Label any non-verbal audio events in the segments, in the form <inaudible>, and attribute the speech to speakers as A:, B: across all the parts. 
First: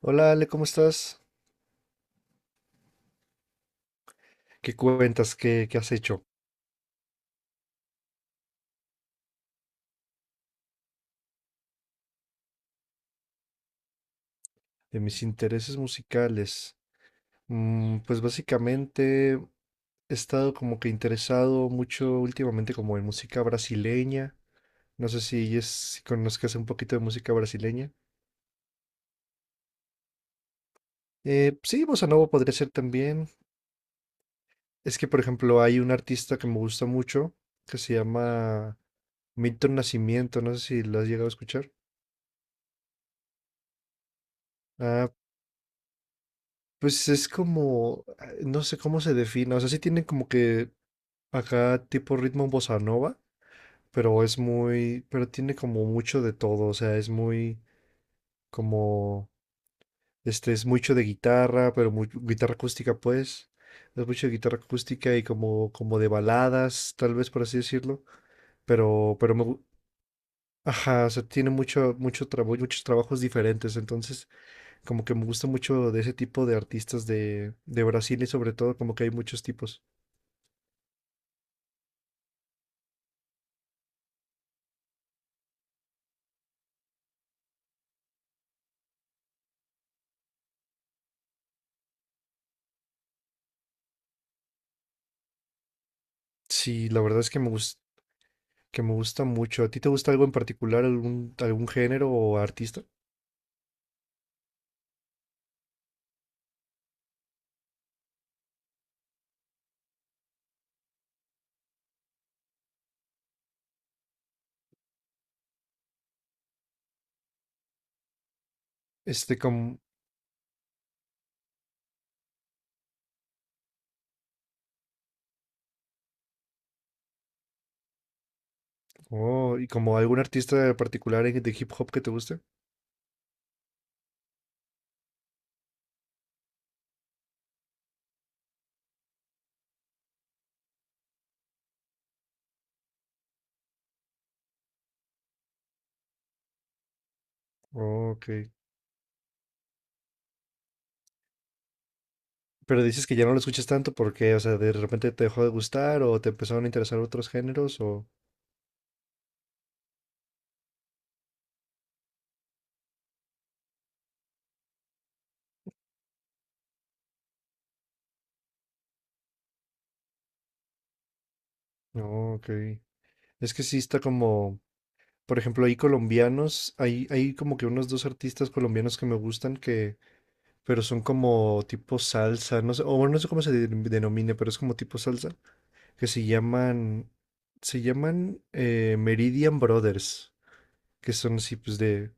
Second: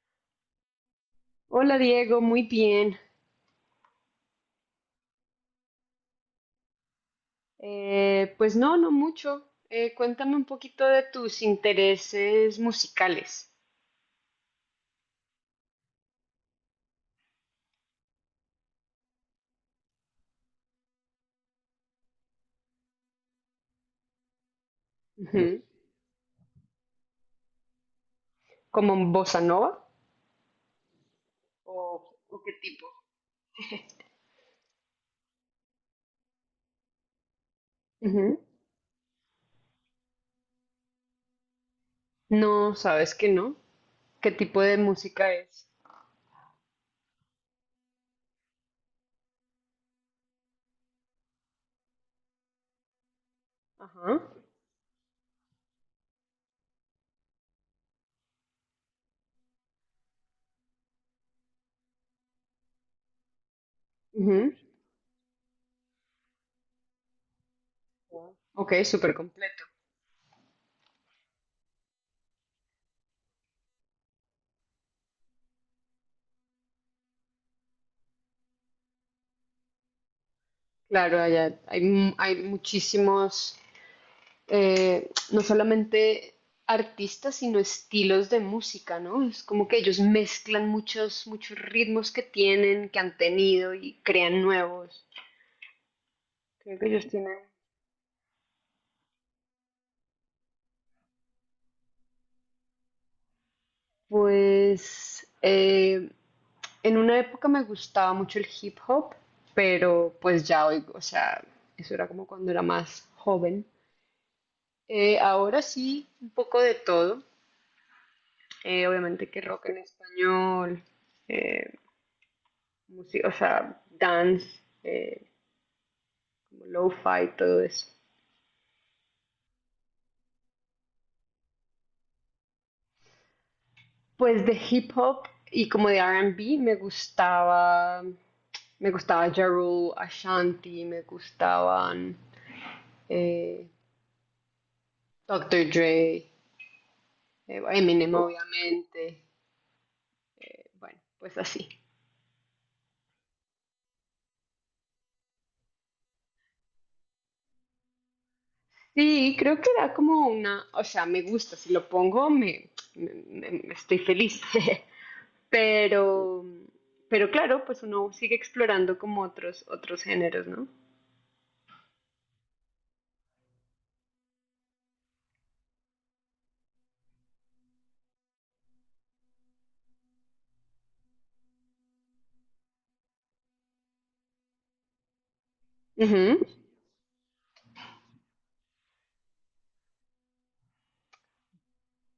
A: Hola Ale, ¿cómo estás?
B: Hola Diego, muy bien.
A: ¿Qué cuentas? ¿Qué has hecho?
B: Pues no mucho. Cuéntame un poquito de tus intereses musicales.
A: De mis intereses musicales. Pues básicamente he estado como que interesado mucho últimamente como en música brasileña. No sé si,
B: Ujú.
A: es, si conozcas un poquito de música brasileña.
B: <laughs> ¿Como bossa nova? ¿O,
A: Sí, bossa nova
B: o qué
A: podría ser
B: tipo?
A: también. Es que, por ejemplo, hay un artista que me gusta mucho que se
B: Ujú.
A: llama Milton Nascimento. No sé si lo has llegado a escuchar.
B: No, sabes que no. ¿Qué tipo de
A: Ah,
B: música es?
A: pues es como, no sé cómo se define, o sea, sí tiene como que acá tipo ritmo bossa nova,
B: Ajá.
A: pero es muy, pero tiene como mucho de todo, o sea, es muy como, es mucho de guitarra, pero muy, guitarra acústica pues, es mucho de
B: Ujú.
A: guitarra acústica y como, como de baladas, tal vez por así decirlo,
B: Ok, súper
A: pero
B: completo.
A: ajá, o sea, tiene mucho trabajo, muchos trabajos diferentes, entonces como que me gusta mucho de ese tipo de artistas de Brasil y sobre todo como que hay muchos tipos.
B: Claro, allá hay muchísimos. No solamente artistas, sino estilos de música, ¿no? Es como que ellos mezclan muchos ritmos que tienen, que han tenido y crean nuevos. Creo que
A: Sí, la
B: ellos
A: verdad es
B: tienen.
A: que me gusta, que me gusta mucho. ¿A ti te gusta algo en particular, algún género o artista?
B: Pues en una época me gustaba mucho el hip hop, pero pues ya oigo, o sea, eso era como cuando era más joven. Ahora sí, un poco de todo. Obviamente
A: Este
B: que rock en
A: como,
B: español, eh, música, o sea, dance, como lo-fi, todo eso.
A: oh, y como algún artista particular de hip hop que te guste.
B: Pues de hip hop y como de R&B me gustaba Ja Rule, Ashanti, me gustaban eh, Dr. Dre,
A: Oh,
B: Eminem
A: ok.
B: obviamente, bueno, pues así.
A: Pero dices que ya no lo escuchas tanto porque, o sea, de repente te dejó de gustar o te empezaron a interesar otros géneros o...
B: Sí, creo que da como una, o sea, me gusta, si lo pongo me estoy feliz, <laughs> pero, pero claro, pues uno sigue explorando como otros géneros, ¿no?
A: No, ok. Es que sí está como, por ejemplo, hay colombianos, hay como que unos dos artistas colombianos que me gustan que, pero son como tipo salsa, no sé, o bueno, no sé cómo denomine, pero es como tipo salsa, que
B: Ujú.
A: se llaman Meridian Brothers, que son así pues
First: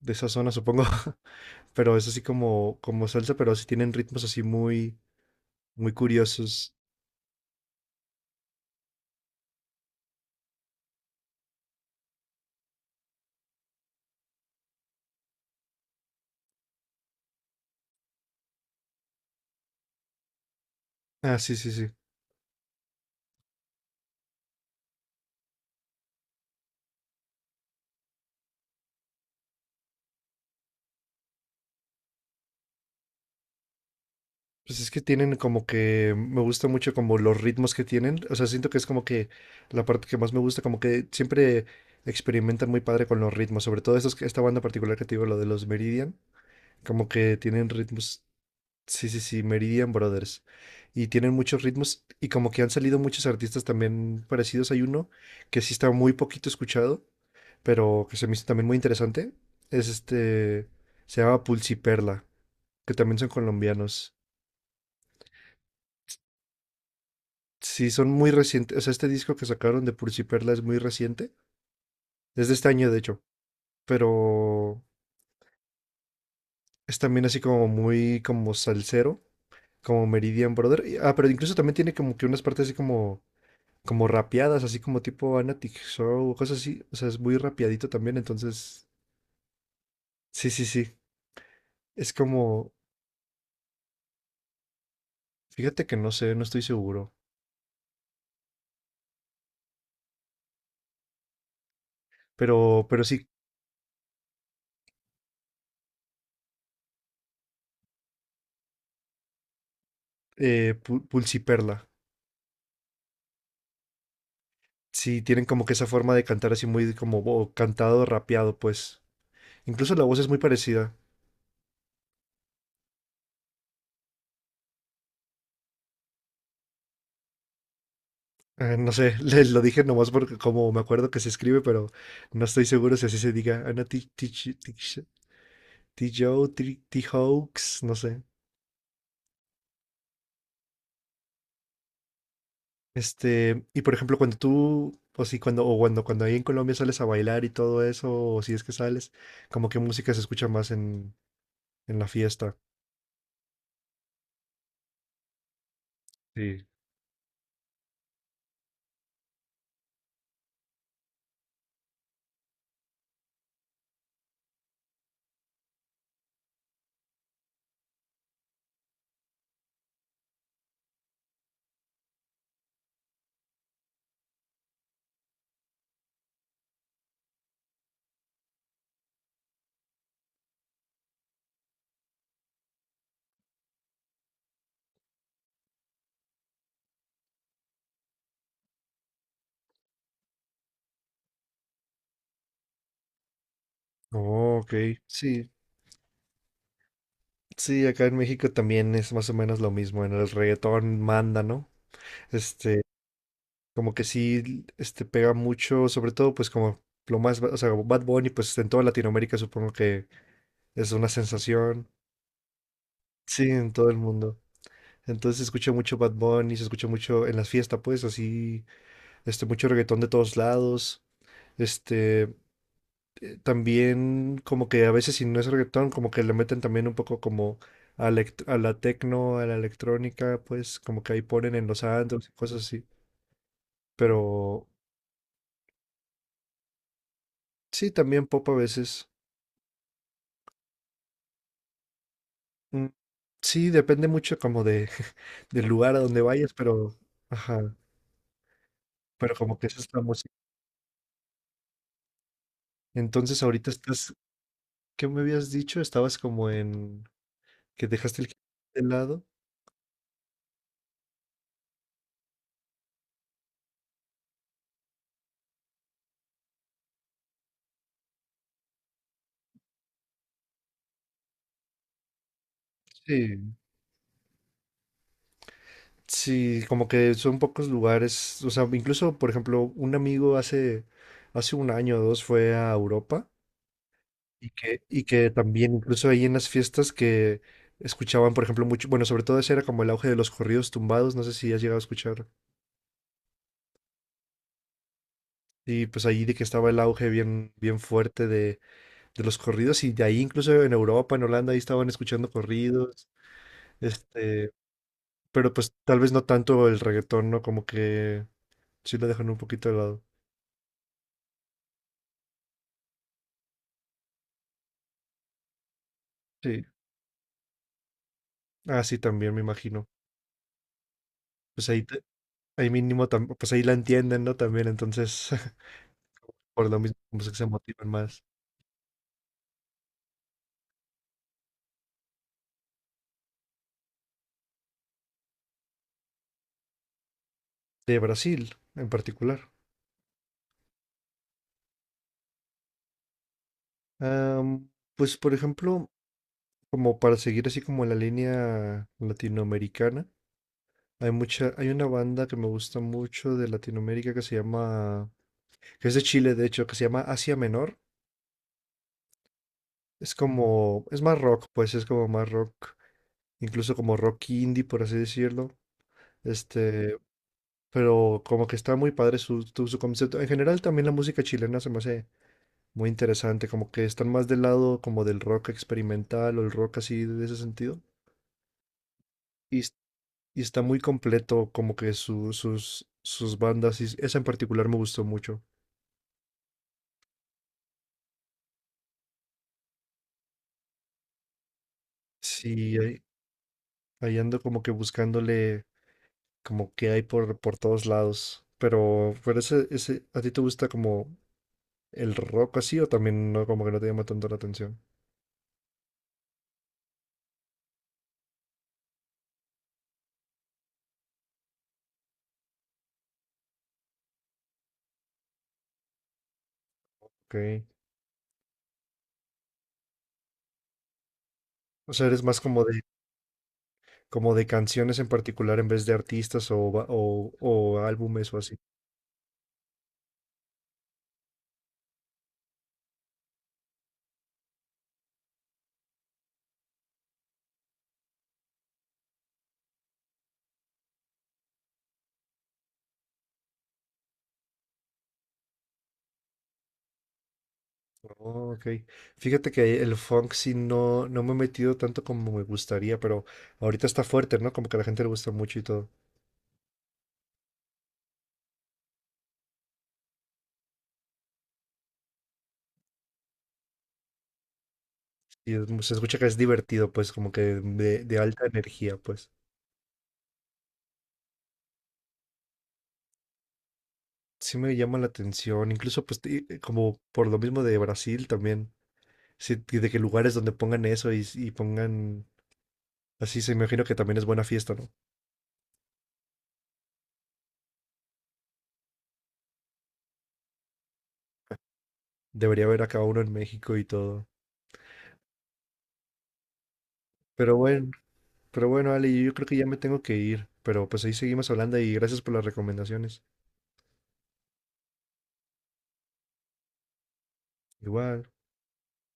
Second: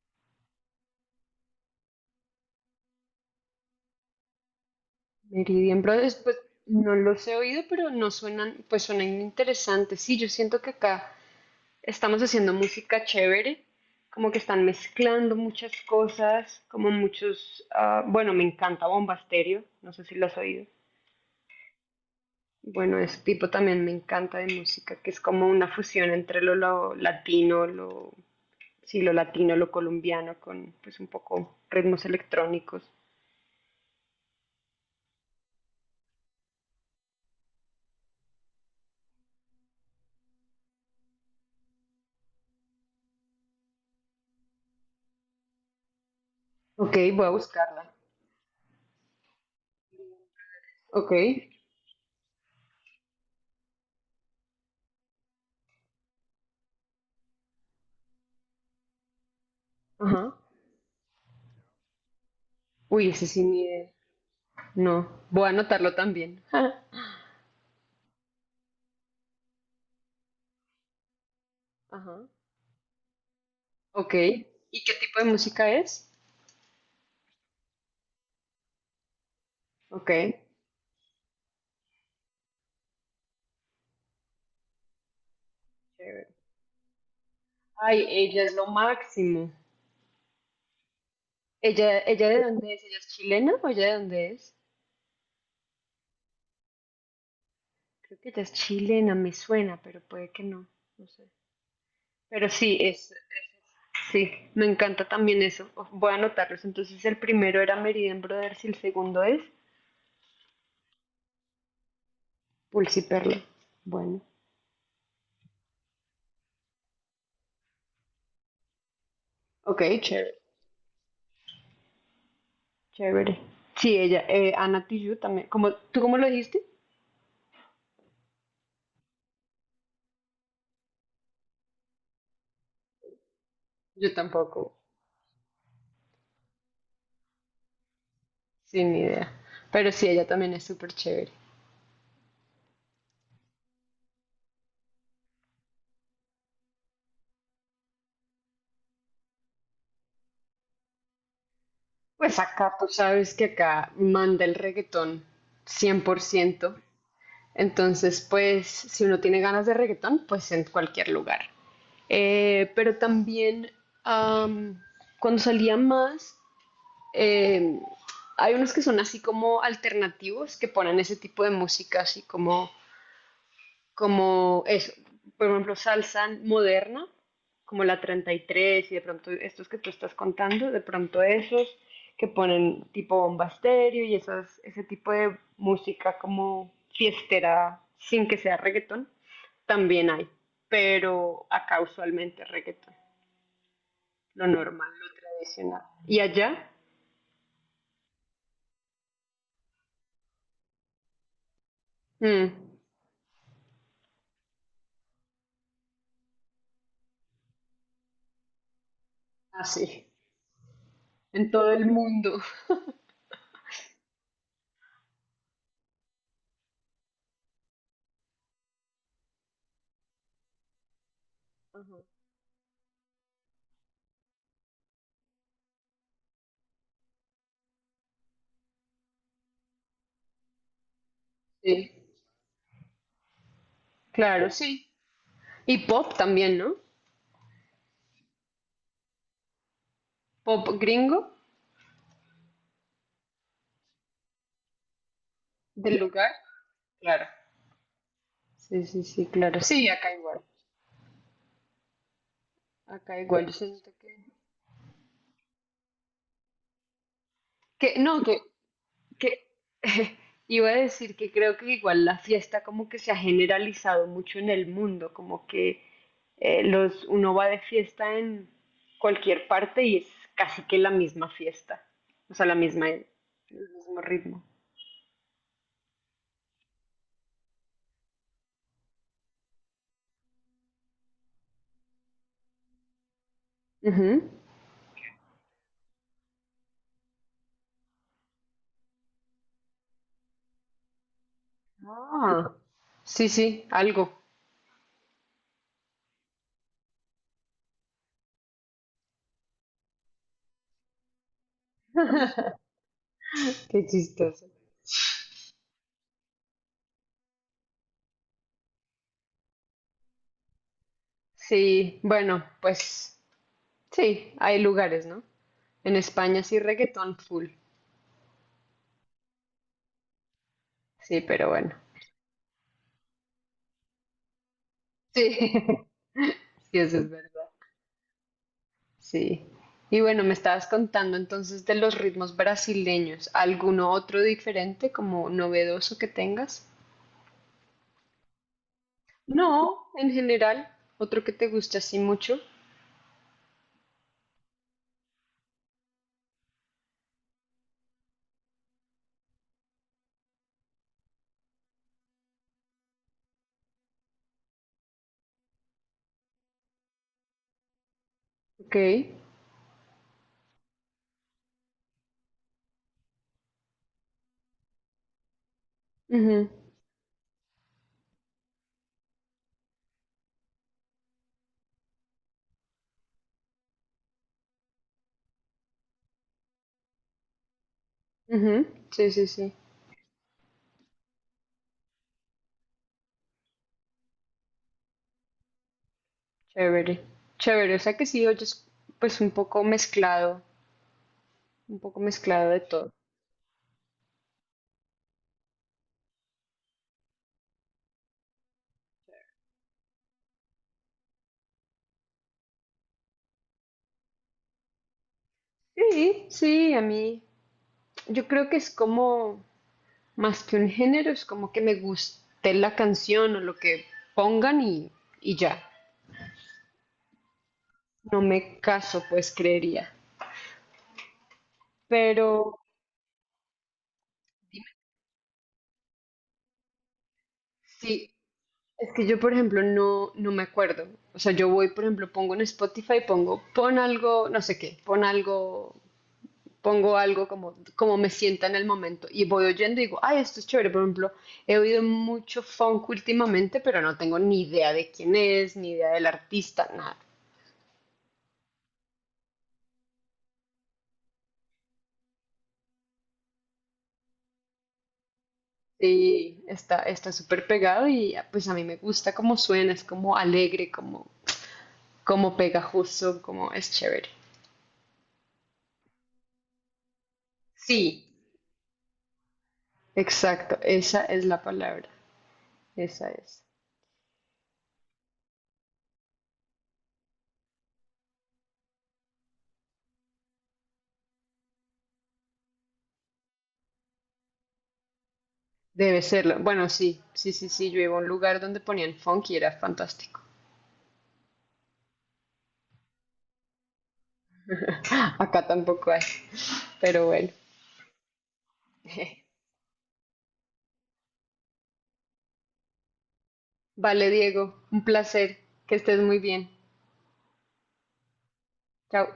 A: de esa zona, supongo. <laughs> Pero es así como, como salsa, pero así tienen ritmos así muy,
B: Meridian
A: muy
B: Brothers, pues
A: curiosos.
B: no los he oído, pero no suenan, pues suenan interesantes. Sí, yo siento que acá estamos haciendo música chévere, como que están mezclando muchas cosas, como muchos, ah, bueno, me encanta Bomba Estéreo, no sé si lo has oído.
A: Ah, sí, sí, sí.
B: Bueno, ese tipo también me encanta de música, que es como una fusión entre lo latino, sí, lo latino, lo colombiano, con pues un poco ritmos electrónicos.
A: Pues es que tienen como que me gusta mucho como los ritmos que tienen. O sea, siento que es como que la parte que más me gusta, como que siempre experimentan muy padre con los ritmos. Sobre todo estos, esta banda particular que te digo, lo de los Meridian,
B: Ok,
A: como
B: voy a
A: que tienen
B: buscarla.
A: ritmos. Sí, sí, sí, Meridian Brothers. Y
B: Ok,
A: tienen muchos ritmos y como que han salido muchos artistas también parecidos. Hay uno que sí está muy poquito escuchado, pero que se me hizo también muy interesante. Es
B: ajá.
A: este, se llama Pulsiperla, que
B: Uy,
A: también
B: ese
A: son
B: sí ni idea.
A: colombianos.
B: No, voy a anotarlo también. <laughs>
A: Sí, son muy recientes. O sea, este disco que sacaron de Pursi Perla es muy reciente.
B: Ajá.
A: Es de este año, de hecho.
B: Ok.
A: Pero
B: ¿Y qué tipo de música es?
A: es también así como muy como salsero, como
B: Ok.
A: Meridian Brother. Ah, pero incluso también tiene como que unas partes así como, como rapeadas, así como tipo Anatic
B: Chévere.
A: Show, cosas así. O sea, es muy rapeadito
B: Ay,
A: también.
B: ella es lo
A: Entonces,
B: máximo.
A: sí, sí, sí.
B: ¿Ella,
A: Es
B: ella de
A: como,
B: dónde es? ¿Ella es chilena o ella de dónde es?
A: fíjate que no sé, no estoy seguro.
B: Creo que ella es chilena, me suena, pero puede que no. No sé. Pero sí,
A: Pero
B: es,
A: sí,
B: sí, me encanta también eso. Oh, voy a anotarlos. Entonces, el primero era Meridian Brothers y el segundo es
A: Pulsi Perla.
B: Pulsi Perla. Bueno,
A: Sí, tienen como que esa forma de cantar así muy como cantado, rapeado, pues. Incluso
B: ok,
A: la voz es muy
B: chévere.
A: parecida.
B: Chévere. Sí, ella, Ana Tijoux también. ¿Tú cómo lo dijiste?
A: No sé, <laughs> lo dije nomás porque como me acuerdo que se escribe, pero no estoy seguro si así se diga. Ana
B: Yo tampoco,
A: Joe, Hawks, no sé.
B: sin idea. Pero sí, ella también es súper chévere.
A: Este, y por ejemplo, cuando tú, o si cuando, o cuando, cuando ahí en Colombia sales a bailar y todo eso, o si es que sales, como que música se escucha más en la
B: Pues
A: fiesta.
B: acá, tú sabes que acá manda el reggaetón
A: Sí.
B: 100%. Entonces, pues, si uno tiene ganas de reggaetón, pues en cualquier lugar. Pero también, am, cuando salía más, eh, hay unos que son así como alternativos, que ponen ese tipo de música así como eso, por ejemplo, salsa moderna, como la 33 y tres y de pronto estos que tú estás contando, de pronto esos que ponen tipo bomba estéreo y esas, ese tipo de música como fiestera sin que sea reggaetón, también hay, pero acá usualmente reggaetón, lo
A: Oh,
B: normal,
A: ok.
B: lo
A: Sí,
B: tradicional. ¿Y allá?
A: sí, acá en México también es más o menos lo mismo. En el reggaetón manda, ¿no?
B: Mm,
A: Este, como que sí, este pega mucho, sobre todo, pues como lo más, o sea, Bad Bunny, pues en toda Latinoamérica supongo
B: Así,
A: que es una
B: en todo el
A: sensación.
B: mundo.
A: Sí, en todo el mundo. Entonces se escucha mucho Bad Bunny, se escucha mucho en las fiestas, pues así, este, mucho reggaetón de todos lados. Este, también como que a veces si no es reggaetón, como que le meten también un poco como a la tecno, a la electrónica, pues como que ahí ponen en los
B: Sí,
A: antros y cosas así. Pero
B: claro, sí. Y pop también, ¿no?
A: sí, también pop a veces.
B: Pop gringo
A: Mm, sí, depende mucho como de, <laughs> del lugar
B: del
A: a donde
B: lugar.
A: vayas, pero,
B: Claro.
A: ajá,
B: Sí, sí, sí,
A: pero como
B: claro.
A: que esa es
B: Sí,
A: la
B: acá
A: música.
B: igual. Acá
A: Entonces
B: igual. Yo
A: ahorita
B: siento que,
A: estás, ¿qué me habías dicho? Estabas como en, que
B: que no,
A: dejaste el hip
B: que,
A: hop de lado.
B: que <laughs> iba a decir que creo que igual la fiesta como que se ha generalizado mucho en el mundo, como que uno va de fiesta en cualquier parte y es casi que la misma fiesta, o sea, la misma, el
A: Sí.
B: mismo ritmo.
A: Sí, como que son pocos lugares, o sea, incluso, por ejemplo, un amigo hace un año o dos fue a Europa
B: Ujú.
A: y que también incluso ahí en las fiestas que escuchaban, por ejemplo, mucho, bueno, sobre todo ese era como el auge de los corridos tumbados, no sé si has llegado a escuchar,
B: Ah, sí, sí, algo.
A: y pues ahí de que estaba el auge bien, bien fuerte de los corridos y de ahí incluso en Europa, en Holanda, ahí estaban escuchando corridos,
B: Qué chistoso.
A: este, pero pues tal vez no tanto el reggaetón, ¿no? Como que sí lo dejan un poquito de lado.
B: Sí, bueno, pues sí, hay lugares, ¿no? En España sí,
A: Sí.
B: reggaetón full.
A: Ah, sí, también me imagino.
B: Sí, pero
A: Pues
B: bueno.
A: ahí, ahí mínimo, pues ahí la entienden, ¿no? También, entonces,
B: Sí,
A: <laughs>
B: <laughs>
A: por
B: sí,
A: lo mismo,
B: eso es
A: como que se
B: verdad.
A: motivan más.
B: Sí. Y bueno, me estabas contando entonces de los ritmos brasileños. ¿Alguno otro diferente, como novedoso que tengas?
A: De Brasil, en particular.
B: No, en general. Otro que te guste así mucho.
A: Am, pues, por ejemplo, como para seguir así como la línea latinoamericana, hay mucha, hay una banda que me gusta mucho de Latinoamérica que se llama, que es de Chile, de hecho, que se llama Asia Menor.
B: Ok.
A: Es como, es más rock, pues es como más rock incluso como rock indie, por así decirlo.
B: Ujú,
A: Este, pero como que está muy padre su concepto. En general también la música chilena se me hace muy interesante, como que están más del lado como del rock experimental o el rock así de ese sentido.
B: ujú. Sí, sí, sí.
A: Y, es- y está muy completo como que sus bandas, y esa en particular me gustó mucho.
B: Chévere. Chévere. O sea que sí oyes pues un poco mezclado de
A: Sí,
B: todo.
A: ahí ando como que buscándole como que hay por todos lados. Pero ese, ¿a ti te gusta como el rock así o también no, como que no te llama tanto la atención?
B: Sí, sí, a mí. Yo creo que es como. Más que un género, es como que me guste la canción o lo que pongan y ya.
A: Ok.
B: No me caso, pues creería.
A: O sea, eres más
B: Pero
A: como de, como de canciones en particular en vez de artistas o o
B: sí,
A: álbumes o así.
B: es que yo, por ejemplo, no me acuerdo. O sea, yo voy, por ejemplo, pongo en Spotify, pon algo, no sé qué, pon algo, pongo algo como me sienta en el momento. Y voy oyendo y digo, ay, esto es chévere. Por ejemplo, he oído mucho funk últimamente, pero no tengo ni idea de quién es, ni idea del artista, nada.
A: Oh, ok. Fíjate que el funk sí no, no me he metido tanto como me gustaría, pero ahorita está fuerte, ¿no? Como que a la gente le gusta mucho y todo.
B: Sí, está súper pegado y ah, pues a mí me gusta cómo suena, es como alegre, como pegajoso, como es chévere.
A: Se escucha que es divertido, pues, como que
B: Sí,
A: de alta energía, pues.
B: exacto, esa es la palabra, esa es.
A: Sí me llama la atención, incluso pues como por lo mismo de Brasil también. Sí, y de que lugares donde pongan eso y pongan así, se imagino que también es buena fiesta, ¿no?
B: Debe serlo. Bueno, sí, sí, sí, sí, yo iba a un lugar donde ponían funk y era fantástico.
A: Debería haber acá uno en México y todo.
B: Acá tampoco hay, pero bueno.
A: Pero bueno. Pero bueno, Ale, yo
B: <laughs>
A: creo que ya me tengo que ir, pero pues ahí seguimos hablando y gracias por las recomendaciones.
B: Vale, Diego, un placer, que estés muy bien.
A: Igual.
B: Chao.